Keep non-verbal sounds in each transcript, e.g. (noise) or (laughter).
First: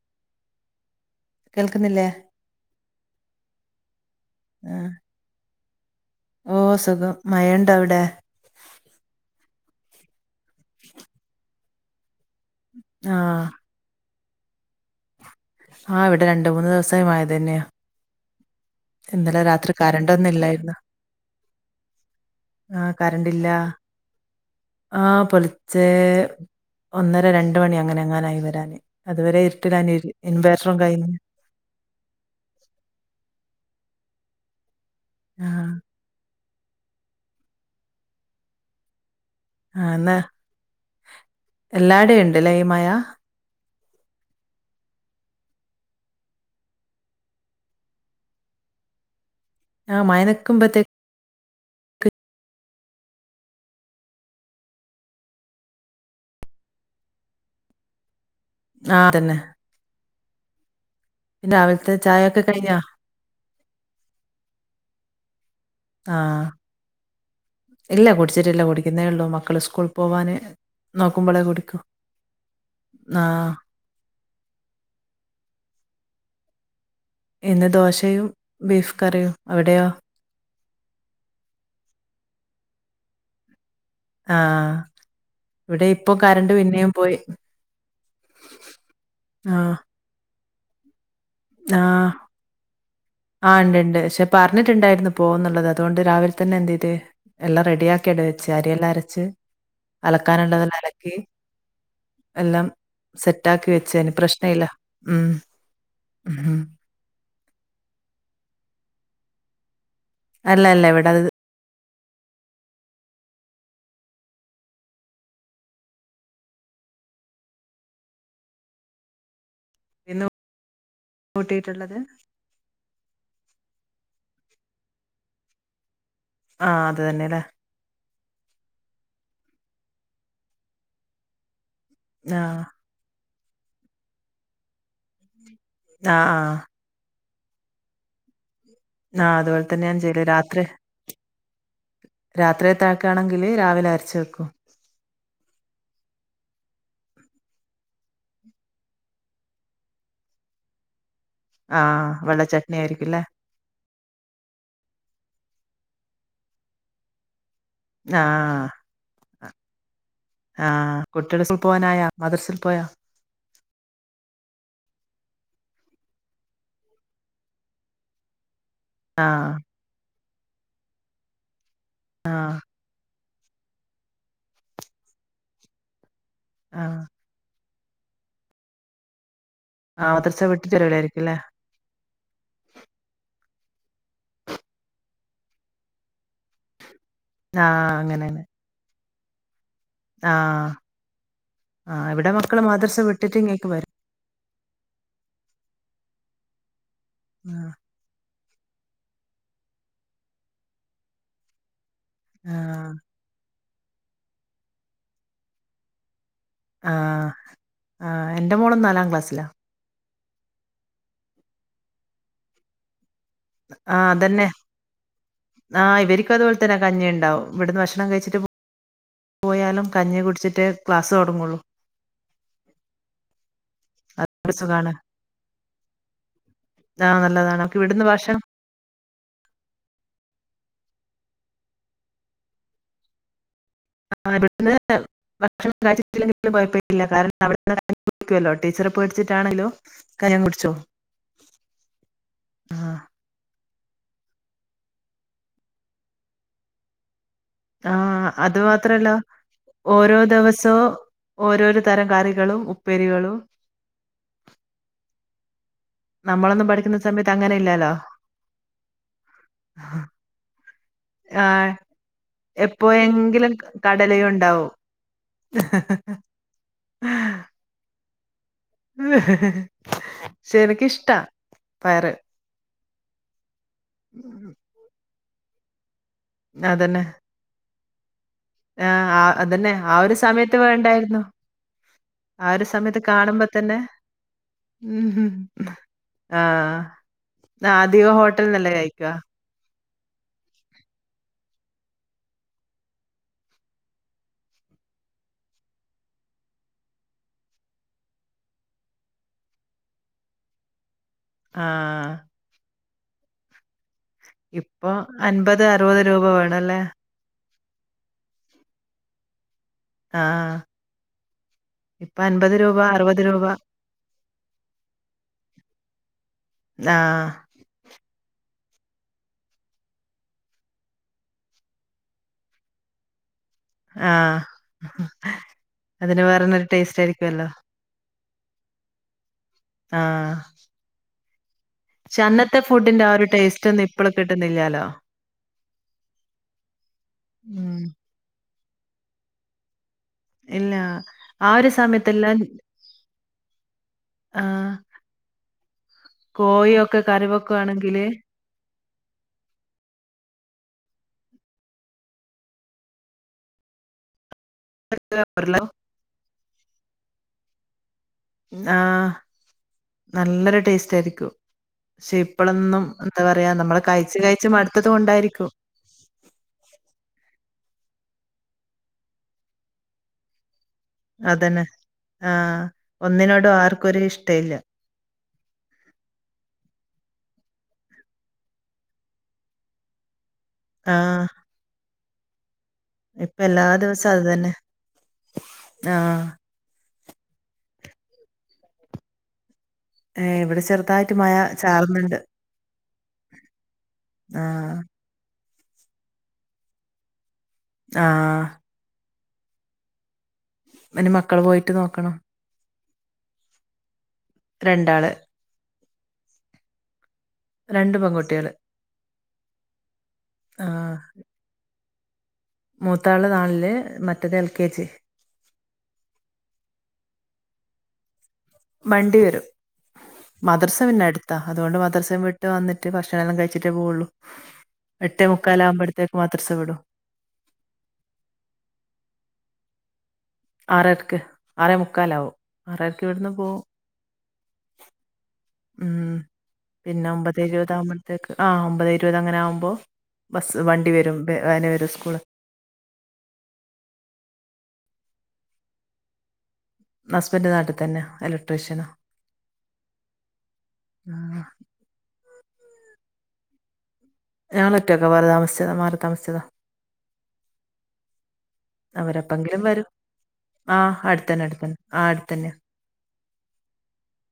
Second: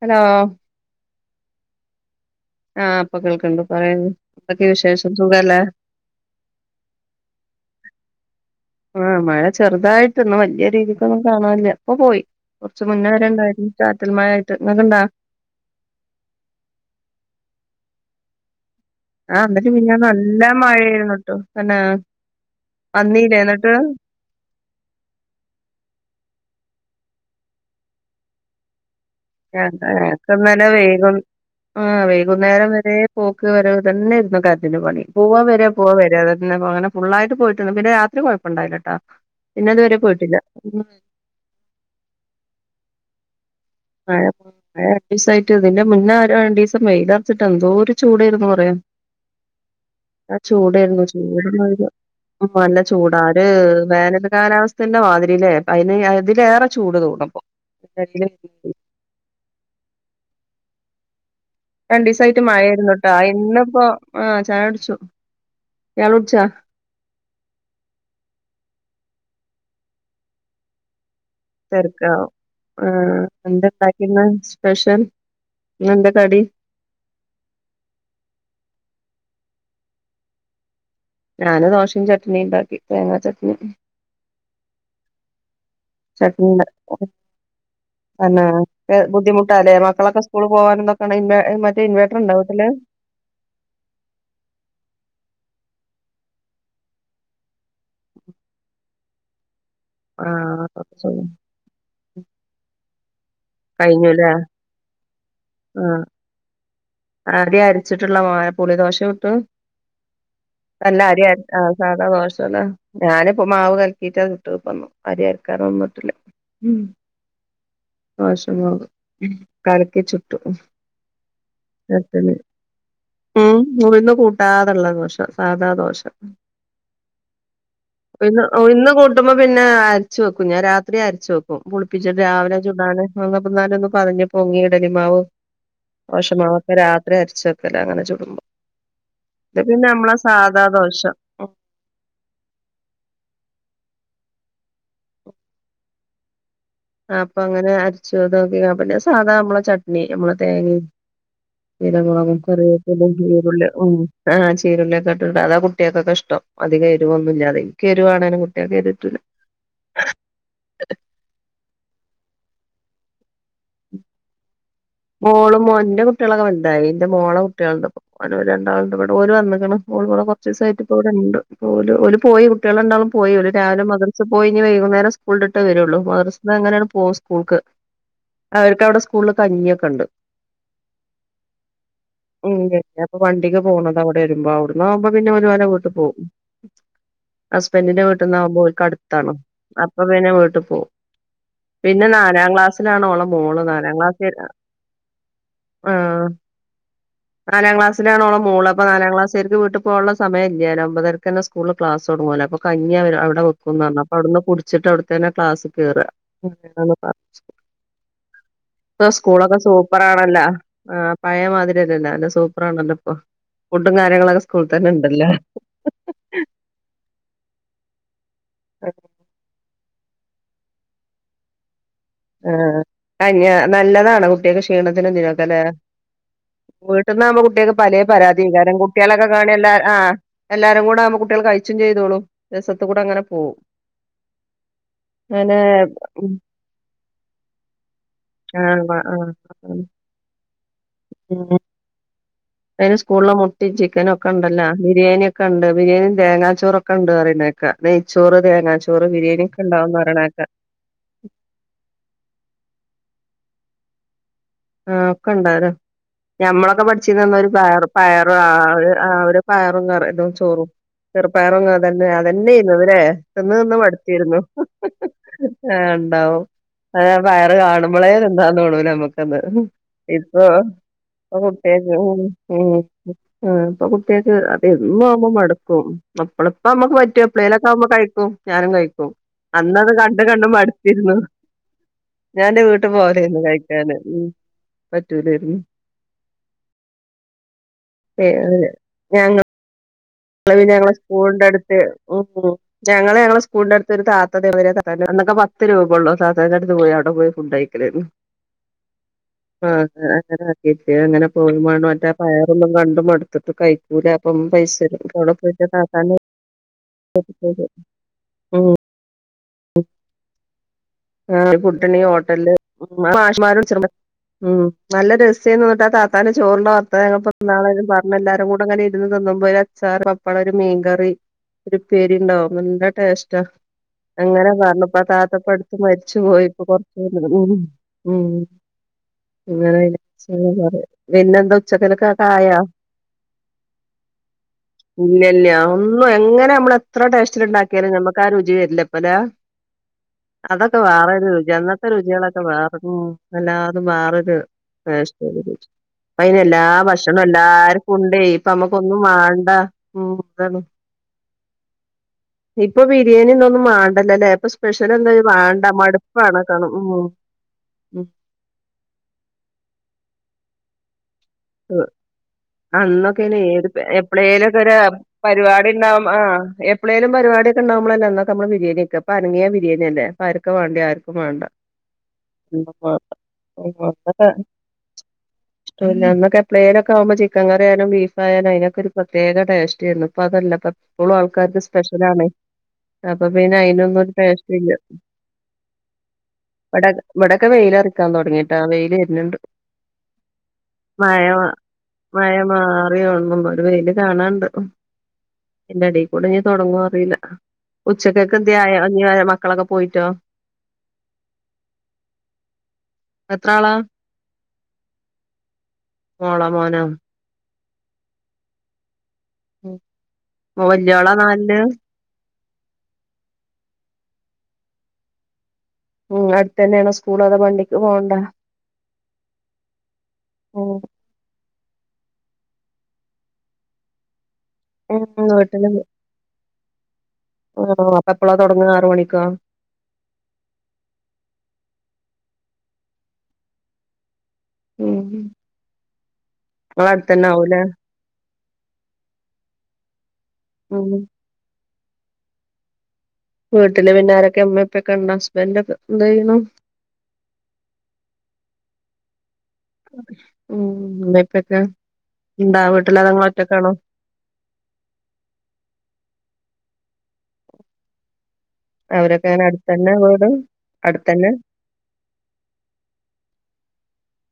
Hello കേൾക്ക്ന്നില്ലേ ആഹ് ഇപ്പൊ കേൾക്ക്ണ്ട് പറയൂ എന്തൊക്കെ ആഹ് വിശേഷം സുഖല്ലേ ഓ സുഖം മയണ്ടോ അവ്ടെ? ഉം മഴ ചെറുതായിട്ട് ഇന്നാ വല്യ രീതിക്കൊന്നും കാണാല്ല്യ ഇപ്പ പോയി കൊറച്ച് മുന്നേ വരെ ആഹ് ഇണ്ടായിരുന്നു ചാറ്റൽ മഴായിട്ട് ഇങ്ങക്ക്ണ്ടോ? ആഹ് ഇവിടെ രണ്ട്മൂന്ന് ദിവസം മഴ തന്ന്യാ ആഹ് ഇന്നലിം മിഞ്ഞാന്നും നല്ല ഇല്ലായിരുന്നു മഴേന്നു ട്ടോ. തന്നേ വന്നീലേ ഇന്ന്ട്ട് ആ പൊലച്ചേ ഒന്നര രണ്ട് മണി അങ്ങനെ എങ്ങാനായി വരാന് അതുവരെ (unintelligible) ഇരുട്ടിലാണ് ഇന്നലെ ഇൻവേർട്ടറും കഴിഞ്ഞ് വൈകും ആ വൈകുന്നേരം വരെ പോക്ക് വരവ് തന്നേര്ന്നു കരൻ്റിന് പണി പോവാ ആഹ് വരാ പോവാ വരാ അ പിന്നെ അനെ ഫുള്ളായിട്ട് പോയിട്ടിരുന്നു പിന്നെ രാത്രി കുഴപ്പമുണ്ടായില്ല കേട്ടോ പിന്നെ ആഹ് അതുവരെ എന്നാ പോയിട്ടില്ല എല്ലാടേം ഉണ്ടല്ലേ ഈ മഴ ഏഹ് (unintelligible) രണ്ടീസായിട്ട് ഇതിന്റെ മുന്നേ ഒരോ രണ്ടീസം വെയിലർച്ചിട്ട് എന്തോ ഒരു ചൂടേര്ന്നു (unintelligible) ആഹ് മഴ ആ നിക്കുമ്പത്തേക്ക് ചൂടായിരുന്നു ചൂട്ന്ന ഉ നല്ല ചൂടാര് വേനൽ കാലാവസ്ഥേന്റെ മാതിരില്ലേ അതിന് ഇതിലേറെ ചൂട് തോന്നുപോ (unintelligible) ആഹ് അതന്നെ പിന്നെ രാവിലത്തെ രണ്ട ചായയൊക്കെ ദിവസമായിട്ട് മഴ കഴിഞ്ഞാ ആരുന്നുട്ടാ ഇന്നിപ്പോൊ ആഹ ചായ കുടിച്ചു. ഇയാൾ കുടിച്ച ആഹ് ഇല്ല കുടിച്ചിട്ടല്ല കുടിക്കുന്നേ ഉള്ളൂ മക്കള് സ്കൂള പോവ നോക്ക െർക്ക ആഹ് എന്ത ഉണ്ടാക്കുന്ന സ്പെഷ്യൽന്ത കടി ഇന്ന് ദോശയും ബീഫ് കറിയും. അവിടെയാ? ഞാന് ദോശയും ചട്നിയുംണ്ടാക്കി തേങ്ങാ ചട്നി. ആഹ ഇവിടെ ഇപ്പൊ കരണ്ട് പിന്നേും പോയി എന്നന്നാ ബുദ്ധിമുട്ട ആഹ് അല്ലേ മക്കളൊക്കെ സ്കൂൾ പോകൻ എന്തൊക്കെയ ഇവ മറ്റേ ഇൻവെർട്ടർ ഉണ്ടോവീട്ടിൽ ആ ഉണ്ട് ഉണ്ട് പക്ഷെ പറഞ്ഞിട്ടുണ്ടായിരുന്നു പോന്നുള്ളത് അതുകൊണ്ട് രാവിലെ തന്നെ എന്ത ചെയ്് എല്ലാം റെഡി ആാക്കി എടു വച്ചു ച്ചരിെല്ലാം അരച്ച് അലക്കാനുള്ളതെല്ലാം അലക്കി ആഹ് എല്ലാം സെറ്റ ആാക്കി വെച്ചന് കഴിഞ്ഞുല്ലേ പ്രശ്ന ഇല്ല ഉം ആദ്യ അരിച്ചിട്ടുള്ള മ പുളി ദോശ ചുട്ടു അല്ല അറിയ ആ ആ ദോഷല്ല ഞാനിപ്പോ മാവ് കൽക്കിട്ട് അത് ഇട്ട്ന്നു അര് കലക്കാൻ നിന്നിട്ടില്ല ഉ ആശിർവാദ് കലക്കി ഇന്ന് ചുട്ടും കൂട്ടിയിട്ടുള്ളത് കട്ട ഉം മുവിന്ന് കൂട്ടാറുള്ള ദോഷം സാധാ ദോഷം ആഹ അത് തന്നെല്ലേ ഇന്ന് ഇന്ന് കൂട്ടുമ്പോ പിന്നെ അരച്ചു വെക്കും ഞാൻ രാത്രി അരച്ചു വെക്കും പുളിപ്പിച്ചിട്ട് രാവിലെ ആഹ് ചൂടാണ് അന്നാല ഒന്ന് പതഞ്ഞ് പൊങ്ങി ഇടലിമാവ് ആഹ് ആഹ രാത്രരി അരിച്ചോക്കല്ല അങ്ങനെ ചുടുമ്പോ ആഹ ഇത് അതുപോലെ തന്നെ പിന്നെ ഞാൻ നമ്മളെ ചെയ്ലേ രാത്രി സാധാ ദോശ രാത്രിയ തഴക്കയാണെങ്കില് രാവിലെ അരച്ചു വക്കും ക്കെ അപ്പൊ അങ്ങനെ അരച്ചു അത്ോക്ക പിന്നെ സാധാ നമ്മളെ ചട്നി നമ്മള തേങ്ങ. ആഹ് ചീരമുളകും വെള്ള ചട്നി ആയിരിക്കും കറിയും അല്ലേ ചീരുള്ള ഉ ആ് ചീരുള്ളയക്കെ ണ്ട് അതാ കുട്ടികൾൊക്കെ ഇഷ്ട അധികം എരുവൊന്നുമ ഇല്ലാെ ഈ ക എരുവാണേനും കുട്ടികൊെ പറ്റിലാ ആഹ കുട്ടിയോൾ പോവാനായ മദ്രസിൽ പോയാ മോളും മോ എന്റെ കുട്ടികളൊക്കെ വണ്ടായി എന്റെ മോളെ കുട്ടികളുണ്ട് അവ ര ഇവിടെഓര് ആഹ് വന്നിഓൂടെ കുറ ദിവസമായിട്ട് ഇ ഇവിടെ ഉണ്ട് പോയി ആഹ് കുട്ടികള ഉണ്ടാവളും പോയില്ലൂ രാവിലെ മദർസ പോയി ഇനി വൈകുന്നേരം സ്കൂളിൽ ഇട്ടേ വരുള്ളൂ മദർസ എങ്ങനെയാണ് ആഹ് പോകും സ്കൂൾക്ക് അവർക്ക് അവിടെ സ്കൂളിൽ കഞ്ഞ ആഹ് വദർച്ച വിട്ടി്ിലവിളായിരിക്കുംല്ലേ ഉ അപ്പൊ വണ്ടിക്ക് പോണത് അവിടെ വരുമ്പോ അവിടന്ന ആകുമ്പോ പിന്നെ ഒരുപനം വീട്ട് പോവുംും ആഹ് ഹസ്ബൻഡിന്റെ വീട്ടിൽ അങ്ങനെയാണ് നിന്നാവകുമ്പോക്ക്ടുത്താണ്ോ അപ്പൊ പിന്നെ വീട്ടിൽ ആഹ് പോകും പിന്നെ ആഹ് ഇവിടെ നാലാം മക്കള് മദ്രസ ക്ലാസ്സിലാണോഓള വിട്ടിട്ട് മോള് ഇങ്ങേക്ക് വരും നാലാം ക്ലാസ് ആ ആഹ് നാലാം ക്ലാസ്സിലാണോള മോള അപ്പ നാലാം ക്ലാസ്ായിരിക്കക്ക് വീട്ട പോുള്ള സമയമല്ലാലും അമ്പതരർ തെ സ്കൂള് ക്ലാസ് തുടങ്ങ പോല അൊ ആഹ് കഞ്ഞ അവിടെ പറഞ്ഞാ അടുന്ന് കുടിച്ചിട്ട അവിടത്ത തന്നെ ക്ലാസ് ക കേറുക ആഹ് ആഹ് എന്റെ മോള് നാലാം (inaudible) ക്ലാസ്സിലാ സ്കൂളൊക്കെ സൂപ്പറാണല്ലോ ആ പഴയമാതിരില്ലല്ല അല്ല സൂപ്പറാണല്ലോ ഇപ്പൊ ഫുഡും ആ കാര്യങ്ങളൊക്കെ അതന്നെ സ്കൂളിൽ തന്നെ ഉണ്ടല്ലോ ആ് ഇവര്ക്കു അതുപോലെ തന്നെ കഞ്ഞി ഉണ്ടാവും ഇവിടുന്ന് ഭക്ഷണം കഴിച്ചിട്ട് പോയാലും കഞ്ഞി കുടിച്ചിട്ട് ക്ലാസ് തുടങ്ങുള്ളൂ ആ കഞ്ഞി നല്ലതാണ അതൊരു കുട്ടിയക്കെ സുഖാണ് ക്ഷീണത്തിനെന്തിനൊക്കെ അല്ലേ ആഹ് വീട്ടന്നാകുമ്പോ നല്ലതാണ് കുട്ടികക്ക് അവർക്ക് പലേ ഇവിടുന്ന് ഭക്ഷണം പരാതി കാരണം കുട്ടികളൊക്കെ കാണി എല്ല ആ എല്ലാരും കൂടെ ന കുട്ടികൾ കഴിച്ചും ചെയ്തോളൂ രസത്ത കൂടെ അങ്ങനെ പോകും ആ ഇവിടുന്ന് അങ്ങനെ ഭക്ഷണം കാഴിട്ടെങ്കിലും ഉം കുഴപ്പില്ല കാരണം അവിടെിക്കല്ലോ ആ ടീച്ചറെ ആ പേടിച്ചിട്ടാണേലോ കം കുടിച്ചോ ഉം ആ അയ്ന് സ്കൂളില ചിക്കന് ഒക്കെ ഉണ്ടല്ലോ ബിരിണിയ ഒക്കെ ഉണ്ട് ബിരിയാണിയും തേങ്ങാച്ചോറൊക്കെ ഉണ്ട് പറുയുന്നേക്ക ആ നെയ്ചോറ് അത് തേങ്ങാ ചോറ് മാത്രല്ല ബിരിയാണി ഒക്കെ ഉണ്ടാവന്ന് ഓരോ പറിണേക്കാ ദിവസവും ഓരോരോ തരം കറികളും ഉപ്പേരികളും ആ ഒക്കെ ഉണ്ടേലോ നമ്മളൊന്നും ഞമ്മളൊക്കെ പഠിക്കുന്ന സമയത്ത് പഠിച്ചിന്ത ഒരു അങ്ങനെ പയർ ഇല്ലല്ലോ പയറ് ആ ആ ഒരു പയറും ക ഇതും ചോറും ആ ചെറുപ്പായറൊങ്ങ അതന്നെ അതന്നെ ഇ അവരെ എപ്പോയെങ്കിലും തിന്ന് നിന്ന് കടലയും മടുത്തിരുന്നു ഉണ്ടാവും ആ ഉണ്ടാവും അ പയർ കാണുമ്പോളേ തിന്നാൻ തോണൂലാ നമുക്ക് അന്ന് ഇപ്പൊ പക്ഷെ എനിക്കിഷ്ടാ ഇപ്പോ കുട്ടിആക്ക് പയറ് ഉം ഉം ഇപ്പോ കുട്ടി ആൾക്ക് അത് എന്നും ആവു മടക്കും അപ്പളപ്പോ നമ്മുക്ക് അതന്നെ പറ്റും എപ്പഴേലൊക്കെകുമ്പോ കഴിക്കും ഞാനും ആ കഴിക്കും ആ- അതന്നെ അന്നത് ആ ഒരു കണ്ട് കണ്ട് സമയത്ത് മടുത്തിരുന്നു വേണ്ടായിരുന്നു ഞാൻ എൻന്റെ വീട്ടു പോവലേയ്ന്ന് കഴിക്കാന് ഉ പറ്റൂലായിരുന്നു ആ ആ അധികം ഹോട്ടൽ നല്ലത് കയക്കുവ ഞങ്ങള് ഞങ്ങളെ സ്കൂളിന്റെ അടുത്ത് ഉ ഞങ്ങള് ഞങ്ങളെ സ്കൂളിന്റെ അടുത്ത് ഒരു താത്ത ഇതോ മാതിരി (unintelligible) അന്നക്കെ പത്ത് രൂപ ഉള്ളോ താത്താന്റെഅടുത്ത് പോയി അവിടെ പോയി ഫുഡ് കയിക്കല് (inaudible) ആ ആ അത (unintelligible) അങ്ങനെ പോയി വേണ മറ്റേ ആഹ് പയറൊന്നും കണ്ടും മടുത്തിട്ട് കഴിക്കൂല അപ്പം പൈസ ഇപ്പൊ തരും വിടെ പോയിട്ട അൻപത് അറുപത് കാക്കാന രൂപ വേണല്ലേ ഉം (unintelligible) ആ ആ ഫുഡ് ഇണ്ടങ്കി ഹോട്ടല് രൂപ അറുപത് രൂപ മാഷ്മാരും (unintelligible) ഉം നല്ല രസയ്നു തത്താനും ചോറി വർത്തന ആഹ് ഞങ്ങള്പ്പോ ഇനാളെും പറഞ്ഞ എല്ലാരു കൂടെ അങ്ങനെ ഇരുന്ന് തിന്നുമ്പോ ഒരാൾ സാർ പപ്പളം ഒരു മീൻകറി ഒരു പേരി ഉണ്ടാവും നല്ല ടേസ്റ്റാ ആഹ് അങ്ങനെ പറഞ്ഞപ്പ താത്തപ്പടുത്ത് മരിച്ചു അതിന് പോയി ഇപ്പൊ വേറെന്നൊരു ടേസ്റ്റ് കൊറച്ച ഒ ആയിരിക്കുവല്ലോ ഉം ഉം ഇങ്ങനെ (unintelligible) പിന്നെന്തോ പക്ഷേ അനത്തെ ഫുഡിന്റെ ആ ഒരു ടേസ്റ്റ് ഒന്ന് ഇപ്പോള് കിട്ട ഇല്ല ഇല്ല ഒന്നും എങ്ങനെ നമ്മള എത്ര ടേസ്റ്റില് ഉം ഉണ്ടാക്കിയാലും ഞമ്മക്ക് ആ രുചി ഇല്ലപ്പലാ (inaudible) അതൊക്കെ വേറെൊരു ആ രുചി ഒരു അന്നത്തെ സമയത്തെല്ലാം രുചികളൊക്കെ വേറ എല്ലാതും വേറൊരു ആഹ് വേഷല്ല ഇപ്പ അയിെ എല്ലാ കോഴിയൊക്കെ ഭക്ഷണം കറി എല്ലാർക്കും വെക്കുവാണെങ്കില് ഉണ്ട് ഇപ്പ നമ്മുക്കൊന്നും വണ്ട ഉ അതാണ് ഇപ്പൊ ബിരിയാണിന്ന ഒന്നും വണ്ടല്ലല്ലേ ഇപ്പൊ സ്പെഷ്യൽ എന്തായും വേണ്ട മടുപ്പാണ കാണണം ഉ ഉ ആ നല്ലൊരു ടേസ്റ്റ് ആയിരിക്കും ആ പക്ഷെ ഇപ്പളൊന്നും എന്താ അന്നൊക്കെന പറയാ ഏത് നമ്മള് കഴിച്ച് കഴിച്ച് എപ്പഴേലൊക്കെ ഒ മടുത്തത് കൊണ്ടായിരിക്കും പരിപാടി ഉണ്ടാവകും ആ എപ്പഴ പരിപാടിൊെണ്ടക്പളല്ല അന്ന് നമ്മ ബിരിയാണ ഒക്ക അരങ്ങിയ ബിരിയാി അല്ല ക്കെ വേണ്ടി ആർക്കും വേണ്ട അതന്നെ ആഹ്. ഒന്നിനോടും ആർക്കും ഒരു ഇഷ്ടയില്ല. ഇഷ്ടല്ല എന്നൊക്കെ പ്ലയിന ഒക്കെ ആകുമ്പോ ചിക്കൻ കറിയാലും ബീഫയയും അതിനൊക്കെ ഒരു പ്രത്യേക ടേസ്റ്റ് ആയിരുന്നു അപ്പൊ അതല്ല അപ്പ എപ്പോഴും ആഹ് ആൾക്കാർക്ക് സ്പെഷ്യല ആണ് അപ്പൊ ഇപ്പ പിന്നെ എല്ലാ അയിതിനൊന്നും ദിവസവും ഒരു അത് തന്നെ. പ്രേഷില്ല ആഹ് ഇവിടെ ഇവിടെൊക്കെ വെയില അറിക്കാൻ തുടങ്ങിട്ട് ആ വെയിൽ വരുന്നണ്ട് ഏ ഇവിടെ ചെറു മഴ മഴ മാറിയോണ മുമ്പ ഒരു വെയില് കാണാണ്ട് ആഹ് എന്റെ അടിൽ കൂടെ ഞൻ തുടങ്ങു അറിയില്ല ഉച്ചക്കൊക്കെ ആഹ് ധ്യായ മക്കളൊക്കെ പോയിട്ടോ പി മക്കള് പോയിട്ട് നോക്കണോ എത്ര ആളാ രണ്ടാള് ഓള മോനം രണ്ട് പെകുട്ടികള് വല്ലയാള നല് മൂത്താള് നാണില് മറ്റേത് എൽ കെ ജി ഉം അടുത്ത തന്നെയണോ സ്കൂള അത വണ്ടിക്ക് പോകണ്ട വണ്ടി വരും ഉം മദർസം പിന്നെ അടുത്താ അതുകൊണ്ട് മദ്രസം വിട്ട വന്നിട്ട് ഭക്ഷണണം എല്ലാ കഴിച്ചിട്ട പോവുള്ളൂ ഉ എട്ടേ വീട്ടില മുക്കാലാകുമ്പഴത്തേക്ക് മദ്രസ വിടും. ആ അപ്പ എപ്പളാ തുടങ്ങ ആറ മണിക്കാ ആറരക്ക് ആറേ മുക്കാലാവോ ആറരക്ക് ഇവിടുന്ന് പോകവും ഉം ഉം ഇങ്ങളെ പിന്നെ അടുത്തന്നെ ആവൂലേ ഒമ്പതേകോ താമത്തെക്ക ആ ഒമ്പത് ഇരുപത് അങ്ങനെ ആകുമ്പോൾ ബസ് വണ്ടി ഉം വരും അേന വരും സ്കൂള് വീട്ടില് പിന്നാരൊക്കെ അമ്മയപ്പൊക്കെണ്ട ഹസ്ബൻഡ ഒക്കെ എന്ത ചെയ്യണം ഹസ്ബന്ഡ് നാട്ടിൽ തന്നെ ഇലക്ട്രീഷ്യനോ ഉ അ ഇപ്പൊക്കെ ഇണ്ടാവട്ടില്ലതങ്ങ ഒറ്റക്കാണോ ഞൾൊറ്റൊക്കെ വേറെ താമസിച്ചതാ മാറി താമസിച്ചതാ അവരൊക്കെ അവരപ്പ എങ്ങനെ എങ്കിലും വരൂ അടുത്തന്നെ വീട് ആ അടുത്തന്നെ അടുത്തന്ന ആ അടുത്തന്നെ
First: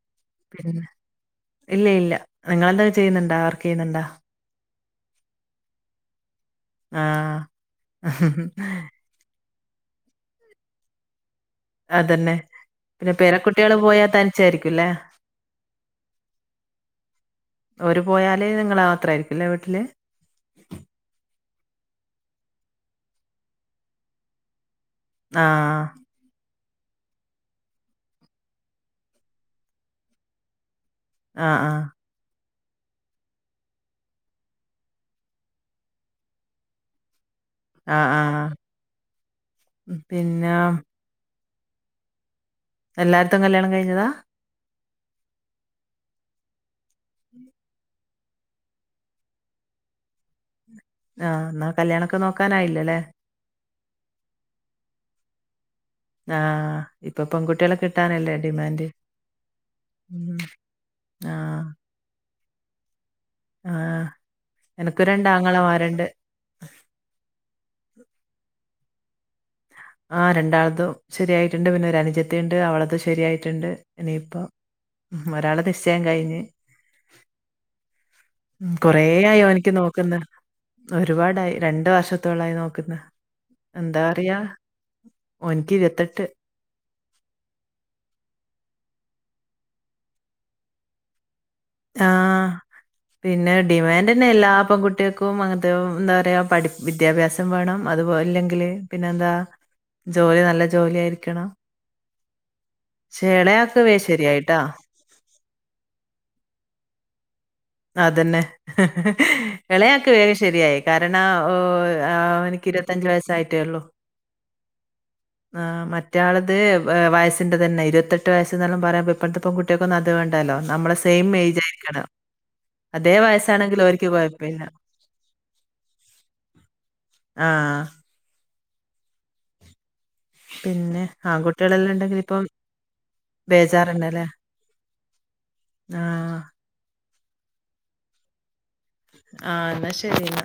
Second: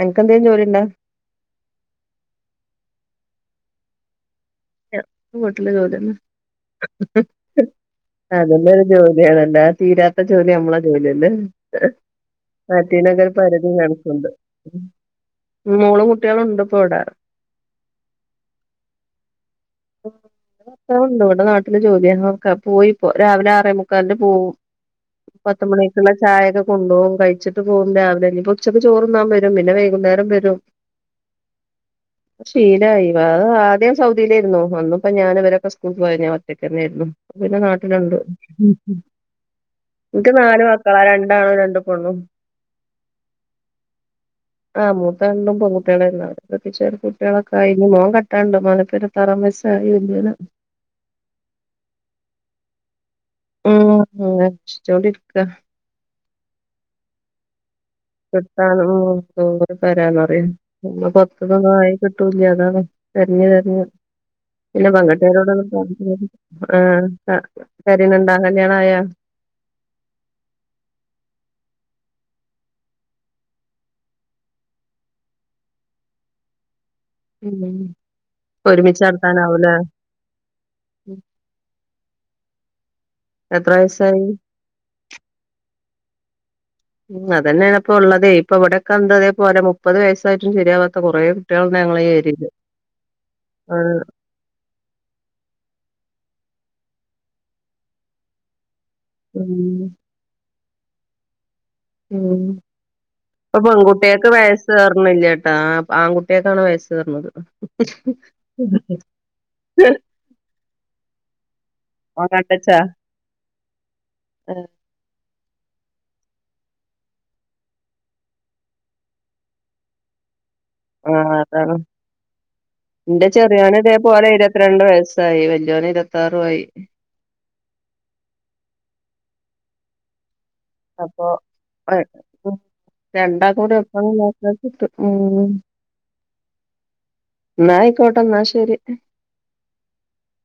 അനക്ക് എന്തേലും പിന്നെ ജോലിണ്ടോ ഇല്ല ഇല്ല നിങ്ങെന്തൊക്കെ ചെയ്യുന്നുണ്ടോ വർക്ക് ചെയ്യുന്നുണ്ടോ ഹോട്ടല ജോല ആ അതല്ലരു ജോലിയണല്ലാ തീരാത്ത ജോലി നമ്മള ജോലില്ലേ അതന്നെ അട്ട പിന്നെ നഗർ പരിധി പേരക്കുട്ടികള് പോയാ നടക്കുന്നുണ്ട് തനിച്ചായിരിക്കുംല്ലേ മൂള കുട്ടികളുണ്ട് ഇപ്പോ ഇവിട ഓര് പോയാല് നിങ്ങള് മാത്രായിരിക്കുംല്ലേ വീട്ടില് ണ്ട് ഇവിടെ നാട്ടില് ജോലിയാ നോക്ക പോയി ഇപ്പോ രാവിലെ ആറേ മുക്കാ തന്റെ പോവും ആ പത്ത് മണിക്കുള്ള ചായക കൊണ്ടപ പോകും കഴിച്ചിട്ട് പോകും രാവിലെല്ല ഉച്ചക്ക് ചോറുംന്നാൻ വരും പിന്നെ വൈകുന്നേരം വരും ആ ആ ശീല അയവ അത് ആദ്യം സൗദിയിലായിരുന്നു വന്നിപ്പോ ഞാനൻ ഇവരൊക്കെ സ്കൂളിൽ പോഞ്ഞ ഒറ്റക്ക തന്നെയിരുന്നു പിന്നെ ആ നാട്ടിലുണ്ട് ആ ആ എന്നട്ട നാലും പിന്നെ മക്കളാരാണ് എണ്ടാണോ രണ്ട പൊണ്ണും എല്ലായിർത്തും കല്യാണം കഴിഞ്ഞതാ ആ മുത്ത കണ്ടും പെൺകുട്ടികള പ്രത്ക കുട്ടികളൊക്കെ ക മോ കട്ടാണ്ട് മലപ്പത്താറ ആ ഇന്ന ആ എന്നാൽ കല്യാണൊക്കെ നോക്കാനായില്ലല്ലേ ഉം ജലിരുക്ക ആഹ് ഇപ്പൊ പെൺകുട്ടികളൊക്കെ കിട്ടാന ഉം വരാന്ന്റിയ ആഹ് പത്തന്നും ആയി കിട്ടൂല്ല തരഞ്ഞു തെഞ്ഞു ആഹ് പിന്നെ എനക്ക് പങ്കിട്ടുകാരോട രണ്ടാങ്ങളമാരുണ്ട് ആ കരുന്നുണ്ടാ ല്യാണയാ ആഹ് രണ്ടാളതും ശരിയായിട്ടുണ്ട് പിന്നെ ഒരു അനിജത്തിണ്ട് അവളതും ശരിയായിട്ടുണ്ട് ഇനിയിപ്പോ ഒരാളെ നിശ്ചയം കഴിഞ്ഞ് ഉം ഉ കൊറ ഒരുമിച്ച് ആയോ എനിക്ക് നടത്താനാവൂലേ നോക്കുന്ന ഒരുപാടായി രണ്ട വർഷത്തോളായി നോക്കുന്ന എത്ര എന്താ വയസ്സായി അറിയാ ഒനിക്ക് ഇരുത്തെട്ട് ഉം അതന്നെയാണപ്പൊ ഉള്ളതെ ഇപ്പ ഇവിടെയൊക്കെ എന്താ അതേപോലെ മുപ്പത് വയസ്സായിട്ടും ശരിയാവാത്ത കൊറേ കുട്ടികളുണ്ട് ഞങ്ങളെ ഏരില് ആഹ് പിന്നെ ഡിമാൻഡന്നെ എല്ലാ പെൺകുട്ട്യെക്കും അങ്ങനത്തെ എന്താ റയാ പഠി വിദ്യാഭ്യാസം വേണം അത് പോലെ ഉം ഉം ഇപ്പൊ ഇളയാക്ക് വേഗം പെൺകുട്ടെയ്ക്ക് ശരിയായിട്ടാ വയസ് ഏർണില്ലട്ടാ ആൺകുട്ടിയക്കാണ് വയസ് സേർന്നത് അതന്നെ ഇളയൊക്കെ വേഗം ശരിയായി കാരണ ഓ ഓൻ ആഹ് അവനിക്ക് ഇരുവത്തഞ്ച് വയസായിട്ടേള്ളൂ ഏഹ് ആഹ് മറ്റാളത് വയസിന്റ തന്നെ ഇരുവത്തെട്ട് വയസ്സ്ന്നെല്ലം പറയുമ്പൊ ഇപ്പൺത്തെ പെൺകുട്ട്യെക്കെന്നും അത് വേണ്ട ണ്ടല്ലോ നമ്മളെ സെയിം ഏജ് ആയിരിക്കണം അതേ ന്റെ ചെറിയോണ് വയസ്സാണെങ്കിൽ ഇതേ അവർക്ക് പോലെ കുഴപ്പമില്ല ഇരുവത്രണ്ട് വയസ്സായി വല്യോന് ഇരുവത്താറു ആയി ആഹ് പിന്നെ ആൺകുട്ടികളെല്ലാ ഉണ്ടെങ്കി ഇപ്പം രണ്ടാക്കു കൂടെ ഒപ്പം ബേജാറുണ്ടല്ലേ (unintelligible) ട്ടും ഉം ആ ന്നായിക്കോട്ടെ എന്നാ ശരി ആഹ് എന്നാ ശരി എന്നാ